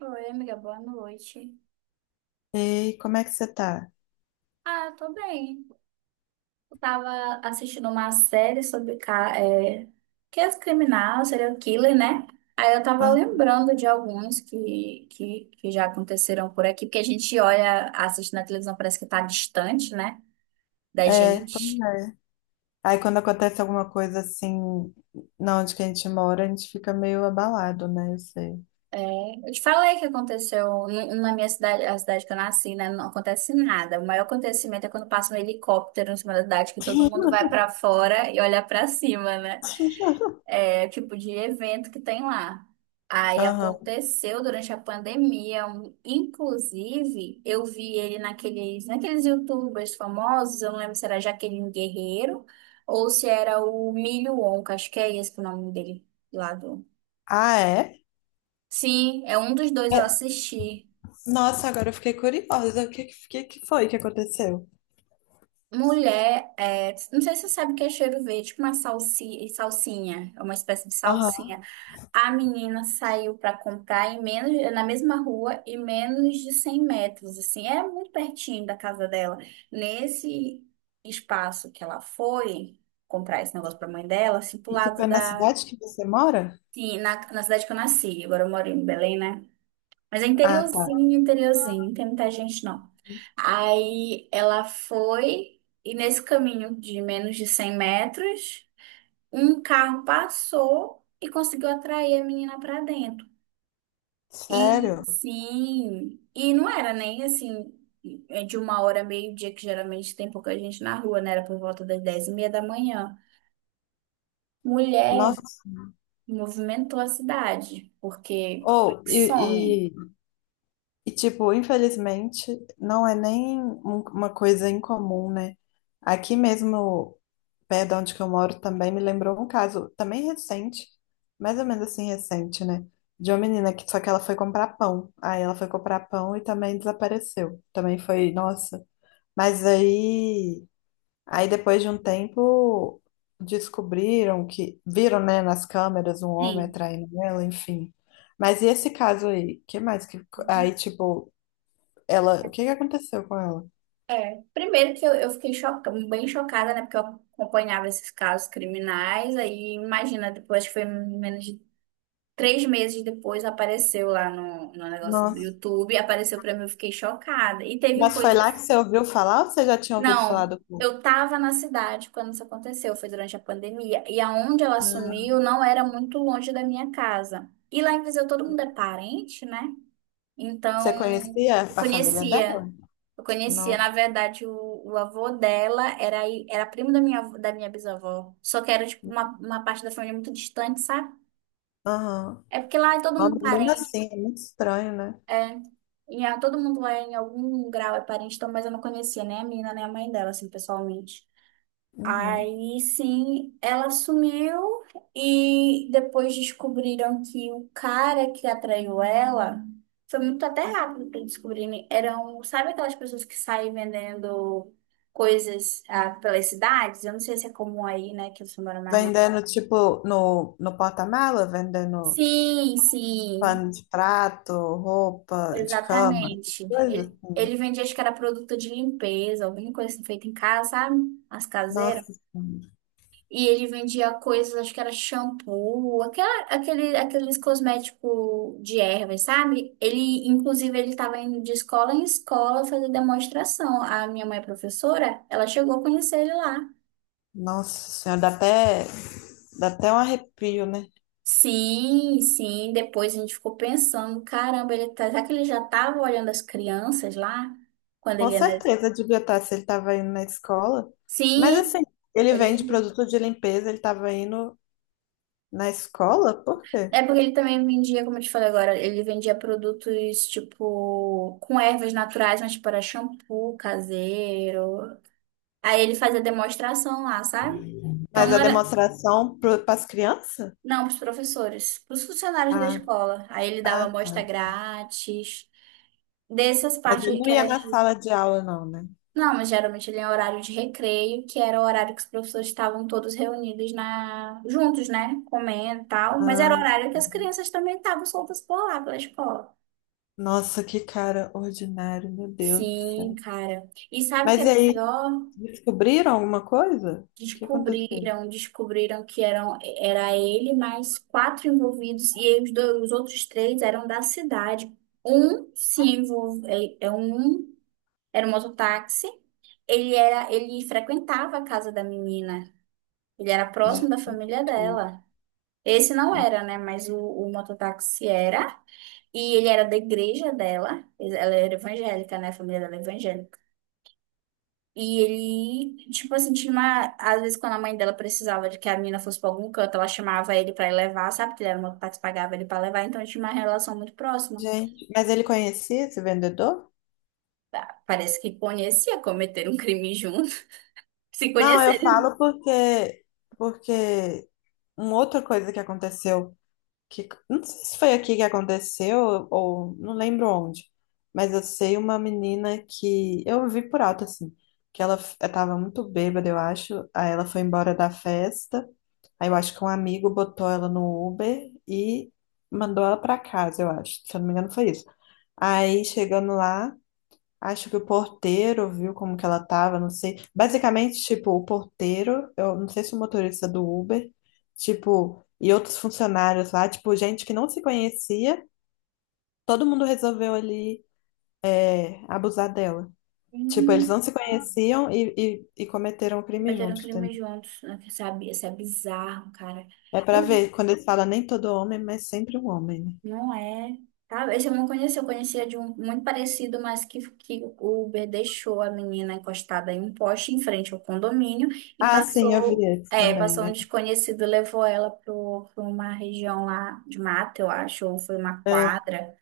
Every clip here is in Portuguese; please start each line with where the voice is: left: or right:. right: Oi, amiga, boa noite.
left: Ei, como é que você tá?
right: Ah, eu tô bem. Eu tava assistindo uma série sobre que é criminal, serial killer, né? Aí eu tava
left: Ah,
right: lembrando de alguns que já aconteceram por aqui, porque a gente olha, assiste na televisão, parece que tá distante, né, da
left: é, pois
right: gente.
left: é. Aí quando acontece alguma coisa assim, na onde que a gente mora, a gente fica meio abalado, né? Eu sei.
right: É, eu te falei que aconteceu na minha cidade, a cidade que eu nasci, né? Não acontece nada. O maior acontecimento é quando passa um helicóptero em cima da cidade, que todo mundo vai pra fora e olha pra cima, né? Tipo de evento que tem lá. Aí
left: Aham.
right: aconteceu durante a pandemia, inclusive eu vi ele naqueles YouTubers famosos, eu não lembro se era Jaqueline Guerreiro ou se era o Milho Wonka, acho que é esse que é o nome dele lá do.
left: Ah, é?
right: Sim, é um dos dois eu
left: É,
right: assisti.
left: Nossa, agora eu fiquei curiosa. O que foi que aconteceu?
right: Mulher, não sei se você sabe o que é cheiro verde, tipo uma salsinha, é uma espécie de
left: Aham.
right: salsinha. A menina saiu para comprar na mesma rua e menos de 100 metros, assim, é muito pertinho da casa dela. Nesse espaço que ela foi comprar esse negócio para mãe dela, assim, pro
left: Isso foi
right: lado
left: na
right: da,
left: cidade que você mora?
right: sim, na cidade que eu nasci, agora eu moro em Belém, né? Mas é
left: Ah, tá.
right: interiorzinho, interiorzinho, não tem muita gente não. Aí ela foi e nesse caminho de menos de 100 metros, um carro passou e conseguiu atrair a menina para dentro. E
left: Sério?
right: sim, e não era nem assim, é de uma hora, meio-dia, que geralmente tem pouca gente na rua, né? Era por volta das 10:30 da manhã. Mulher
left: Nossa.
right: movimentou a cidade, porque
left: Ou,
right: como é que
left: e,
right: some?
left: e, e, tipo, infelizmente, não é nem uma coisa incomum, né? Aqui mesmo perto de onde que eu moro também me lembrou um caso, também recente, mais ou menos assim recente, né? De uma menina que Só que ela foi comprar pão. Aí ela foi comprar pão e também desapareceu. Também foi, nossa. Mas aí, depois de um tempo descobriram que viram, né, nas câmeras um homem
right: Sim.
left: atraindo ela, enfim. Mas e esse caso aí? Que mais que aí tipo, ela, o que aconteceu com ela?
right: É. Primeiro que eu fiquei bem chocada, né? Porque eu acompanhava esses casos criminais, aí imagina, depois que foi menos de 3 meses depois, apareceu lá no negócio do
left: Nossa.
right: YouTube, apareceu pra mim, eu fiquei chocada. E teve
left: Mas foi lá que
right: coisas.
left: você ouviu falar ou você já tinha ouvido falar
right: Não,
left: do
right: eu estava na cidade quando isso aconteceu, foi durante a pandemia. E aonde ela sumiu não era muito longe da minha casa. E lá em Viseu todo mundo é parente, né? Então,
left: Você conhecia
right: eu
left: a família
right: conhecia.
left: dela?
right: Eu conhecia, na
left: Nossa.
right: verdade, o avô dela era, era primo da minha bisavó. Só que era, tipo, uma parte da família muito distante, sabe?
left: Aham.
right: É porque lá é todo
left: Nome
right: mundo
left: mesmo
right: parente.
left: assim, é muito estranho, né?
right: É, todo mundo lá em algum grau é parente, então, mas eu não conhecia nem a menina, nem a mãe dela, assim, pessoalmente.
left: Uhum.
right: Aí sim, ela sumiu e depois descobriram que o cara que atraiu ela foi muito até rápido para descobrirem. Eram, sabe aquelas pessoas que saem vendendo coisas pelas cidades? Eu não sei se é comum aí, né, que você mora mais não?
left: Vendendo, tipo, no porta-mala, vendendo
right: Sim, sim,
left: pano de prato, roupa de cama,
right: exatamente.
left: coisa
right: Ele,
left: assim.
right: ele vendia, acho que era produto de limpeza, alguma coisa assim, feita em casa, sabe? As caseiras.
left: Nossa Senhora.
right: E ele vendia coisas, acho que era shampoo, aqueles cosméticos de ervas, sabe? Ele, inclusive, ele estava indo de escola em escola fazer demonstração. A minha mãe é professora, ela chegou a conhecer ele lá.
left: Nossa Senhora, dá até um arrepio, né?
right: Sim, sim. Depois a gente ficou pensando, caramba, será que ele já estava olhando as crianças lá? Quando ele
left: Com
right: ia na...
left: certeza devia estar, se ele estava indo na escola. Mas
right: Sim,
left: assim, ele
right: ele
left: vende produto de limpeza, ele estava indo na escola? Por quê?
right: É porque ele também vendia, como eu te falei agora, ele vendia produtos tipo com ervas naturais, mas tipo era shampoo caseiro. Aí ele fazia demonstração lá, sabe? Então
left: Mas
right: não
left: a
right: era,
left: demonstração para as crianças?
right: não, pros professores, pros funcionários da
left: Ah,
right: escola. Aí ele dava
left: ah,
right: amostra
left: tá.
right: grátis, dessas
left: Mas
right: partes
left: ele
right: aí
left: não
right: que
left: ia
right: era
left: na
right: de.
left: sala de aula, não, né?
right: Não, mas geralmente ele é horário de recreio, que era o horário que os professores estavam todos reunidos na juntos, né? Comendo e tal. Mas era o
left: Ah,
right: horário que as crianças também estavam soltas por lá pela escola.
left: nossa, que cara ordinário, meu Deus do
right: Sim,
left: céu.
right: cara. E sabe o que
left: Mas
right: é
left: e aí,
right: pior?
left: descobriram alguma coisa? O que aconteceu?
right: Descobriram que era ele mais quatro envolvidos e aí os outros três eram da cidade. Um se envolve, é, é um era um mototáxi. Ele frequentava a casa da menina. Ele era próximo
left: Gente,
right: da família dela. Esse não era, né? Mas o mototáxi era. E ele era da igreja dela. Ela era evangélica, né? A família dela é evangélica. E ele, tipo assim, tinha uma. Às vezes, quando a mãe dela precisava de que a menina fosse pra algum canto, ela chamava ele pra ir levar, sabe? Que ele era uma parte pagava ele pra levar, então tinha uma relação muito próxima.
left: gente, mas ele conhecia esse vendedor?
right: Parece que conhecia, cometeram um crime juntos. Se
left: Não, eu
right: conhecerem.
left: falo porque uma outra coisa que aconteceu, que não sei se foi aqui que aconteceu ou não lembro onde, mas eu sei uma menina que eu vi por alto assim, que ela estava muito bêbada, eu acho, aí ela foi embora da festa, aí eu acho que um amigo botou ela no Uber e mandou ela para casa, eu acho, se eu não me engano foi isso. Aí chegando lá acho que o porteiro viu como que ela tava, não sei. Basicamente, tipo, o porteiro, eu não sei se o motorista do Uber, tipo, e outros funcionários lá, tipo, gente que não se conhecia, todo mundo resolveu ali, é, abusar dela. Tipo, eles
right: Hum.
left: não se conheciam e, e cometeram o crime
right: Cometeram um
left: juntos,
right: crime
left: entendeu?
right: juntos, né? Sabe? Isso é bizarro, cara.
left: É pra
right: Eu
left: ver, quando eles falam nem todo homem, mas sempre um homem, né?
right: Não é. Tá, esse eu não conhecia, eu conhecia de um muito parecido, mas que o Uber deixou a menina encostada em um poste em frente ao condomínio e
left: Ah, sim, eu vi
right: passou,
left: esse
right: é,
left: também.
right: passou um
left: Né?
right: desconhecido, levou ela para uma região lá de mata, eu acho, ou foi uma
left: É,
right: quadra.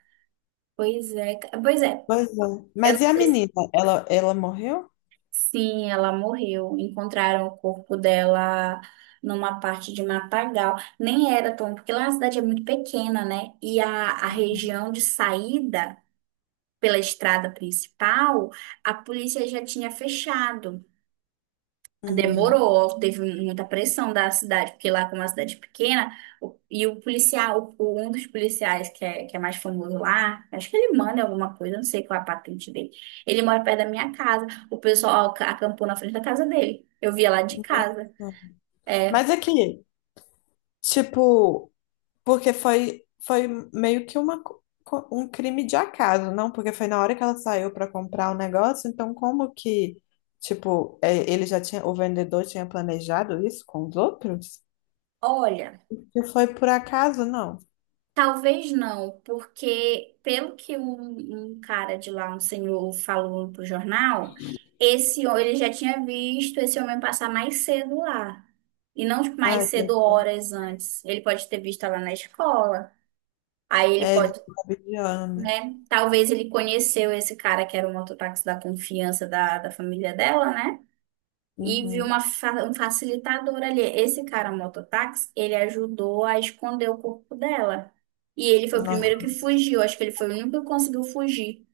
right: Pois é, pois é,
left: pois é.
right: eu
left: Mas e
right: não
left: a
right: sei se,
left: menina? Ela morreu?
right: sim, ela morreu. Encontraram o corpo dela numa parte de matagal. Nem era tão, porque lá a cidade é muito pequena, né? E a região de saída pela estrada principal, a polícia já tinha fechado.
left: Hum,
right: Demorou, teve muita pressão da cidade, porque lá, como é uma cidade pequena, e o policial, um dos policiais que é mais famoso lá, acho que ele manda alguma coisa, não sei qual é a patente dele. Ele mora perto da minha casa. O pessoal acampou na frente da casa dele. Eu via lá de casa.
left: não.
right: É,
left: Mas aqui, tipo, porque foi, foi meio que uma, um crime de acaso, não? Porque foi na hora que ela saiu para comprar o negócio, então como que, tipo, é, ele já tinha, o vendedor tinha planejado isso com os outros?
right: olha.
left: Que foi por acaso, não?
right: Talvez não, porque pelo que um cara de lá, um senhor, falou pro jornal, ele já tinha visto esse homem passar mais cedo lá. E não tipo, mais
left: Ai, Deus
right: cedo
left: do céu.
right: horas antes. Ele pode ter visto lá na escola. Aí ele
left: É, ele
right: pode,
left: fica vigiando, né?
right: né? Talvez ele conheceu esse cara que era o mototáxi da confiança da família dela, né? E viu
left: Uhum.
right: um facilitador ali. Esse cara, mototáxi, ele ajudou a esconder o corpo dela. E ele foi o
left: Nossa.
right: primeiro que fugiu. Acho que ele foi o único que conseguiu fugir.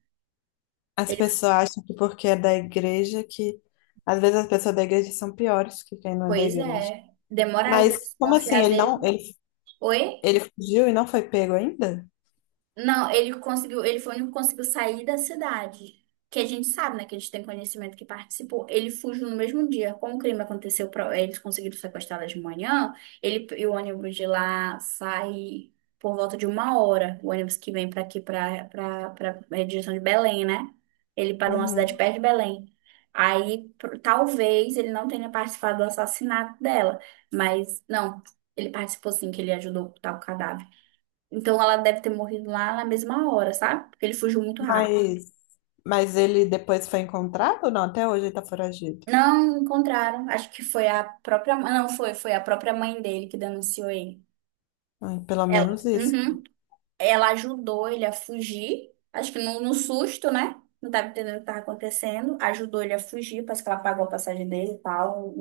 left: As
right: Ele,
left: pessoas acham que porque é da igreja que... Às vezes as pessoas da igreja são piores que quem não é da
right: Pois
left: igreja.
right: é, demoraram para
left: Mas como assim?
right: desconfiar dele. Oi?
left: Ele fugiu e não foi pego ainda?
right: Não, ele conseguiu, ele foi o único que conseguiu sair da cidade. Que a gente sabe, né? Que a gente tem conhecimento que participou. Ele fugiu no mesmo dia. Como o crime aconteceu, eles conseguiram sequestrá-la de manhã, ele e o ônibus de lá sai por volta de uma hora. O ônibus que vem para aqui, para a direção de Belém, né? Ele parou numa cidade
left: Uhum.
right: perto de Belém. Aí, talvez ele não tenha participado do assassinato dela, mas não, ele participou sim, que ele ajudou a ocultar o cadáver. Então ela deve ter morrido lá na mesma hora, sabe? Porque ele fugiu muito rápido.
left: Mas, mas ele depois foi encontrado? Ou não, até hoje ele tá foragido.
right: Não encontraram. Acho que foi a própria. Não, foi a própria mãe dele que denunciou ele.
left: Ai, pelo menos isso.
right: Uhum. Ela ajudou ele a fugir. Acho que no susto, né? Não tava entendendo o que estava acontecendo. Ajudou ele a fugir, parece que ela pagou a passagem dele e tal.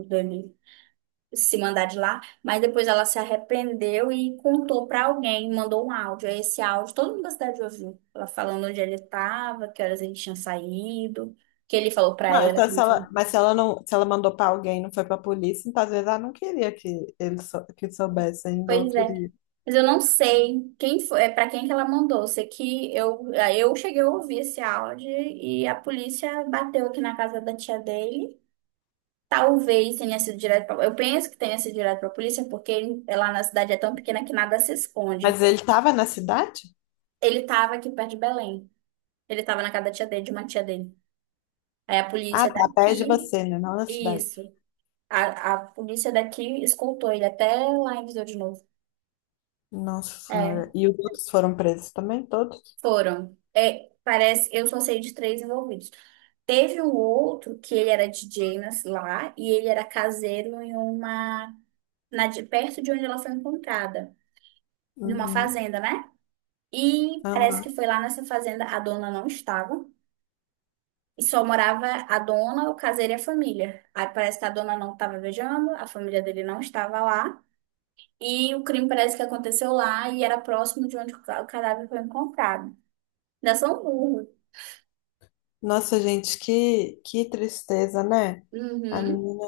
right: Se mandar de lá, mas depois ela se arrependeu e contou pra alguém, mandou um áudio. Aí esse áudio todo mundo da cidade ouviu, ela falando onde ele estava, que horas ele tinha saído, que ele falou pra
left: Não,
right: ela
left: então
right: que
left: se
right: então,
left: ela, mas se ela não, se ela mandou pra alguém, e não foi pra polícia, então às vezes ela não queria que ele que soubesse ainda ou
right: pois é.
left: queria.
right: Mas eu não sei quem foi, é para quem que ela mandou. Eu sei que eu cheguei a ouvir esse áudio e a polícia bateu aqui na casa da tia dele. Talvez tenha sido direto pra, eu penso que tenha sido direto pra polícia, porque lá na cidade é tão pequena que nada se
left: Mas
right: esconde.
left: ele tava na cidade?
right: Ele estava aqui perto de Belém. Ele tava na casa da tia dele, de uma tia dele. Aí a
left: Ah,
right: polícia
left: tá, perto
right: daqui,
left: você, né? Não na cidade.
right: isso. A polícia daqui escoltou ele até lá em Viseu de novo.
left: Nossa Senhora.
right: É,
left: E os outros foram presos também, todos?
right: foram. É, parece, eu só sei de três envolvidos. Teve um outro que ele era DJ lá e ele era caseiro perto de onde ela foi encontrada, numa
left: Uhum.
right: fazenda, né? E parece que
left: Aham.
right: foi lá nessa fazenda a dona não estava. E só morava a dona, o caseiro e a família. Aí parece que a dona não estava viajando, a família dele não estava lá. E o crime parece que aconteceu lá e era próximo de onde o cadáver foi encontrado. Ainda são burro.
left: Nossa, gente, que tristeza, né? A
right: Uhum.
left: menina.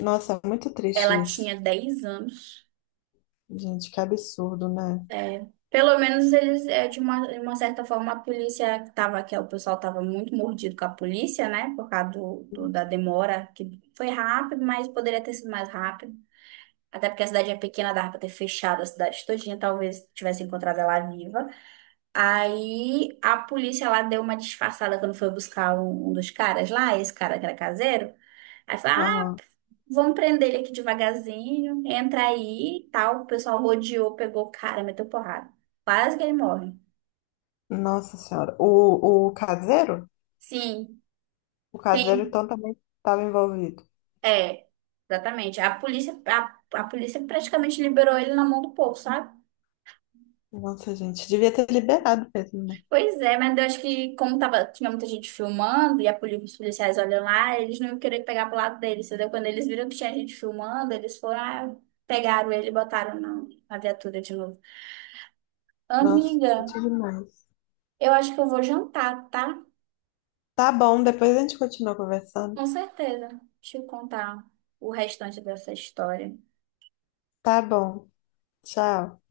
left: Nossa, é muito triste
right: Ela
left: isso.
right: tinha 10 anos.
left: Gente, que absurdo, né?
right: É. Pelo menos eles, de uma certa forma, a polícia tava, o pessoal estava muito mordido com a polícia, né? Por causa da demora, que foi rápido, mas poderia ter sido mais rápido. Até porque a cidade é pequena, dava pra ter fechado a cidade todinha, talvez tivesse encontrado ela viva. Aí a polícia lá deu uma disfarçada quando foi buscar um dos caras lá, esse cara que era caseiro. Aí falou: ah,
left: Aham.
right: vamos prender ele aqui devagarzinho, entra aí e tal. O pessoal rodeou, pegou o cara, meteu porrada. Quase que ele morre.
left: Nossa Senhora. O caseiro?
right: Sim,
left: O caseiro,
right: tem.
left: então, também estava envolvido.
right: É, exatamente. A polícia praticamente liberou ele na mão do povo, sabe?
left: Nossa, gente, devia ter liberado mesmo, né?
right: Pois é, mas eu acho que como tava, tinha muita gente filmando e os policiais olham lá, eles não iam querer pegar pro lado deles, entendeu? Quando eles viram que tinha gente filmando, eles pegaram ele e botaram na viatura de novo.
left: Nossa,
right: Amiga,
left: triste demais.
right: eu acho que eu vou jantar, tá?
left: Tá bom, depois a gente continua conversando.
right: Com certeza. Deixa eu contar o restante dessa história.
left: Tá bom. Tchau.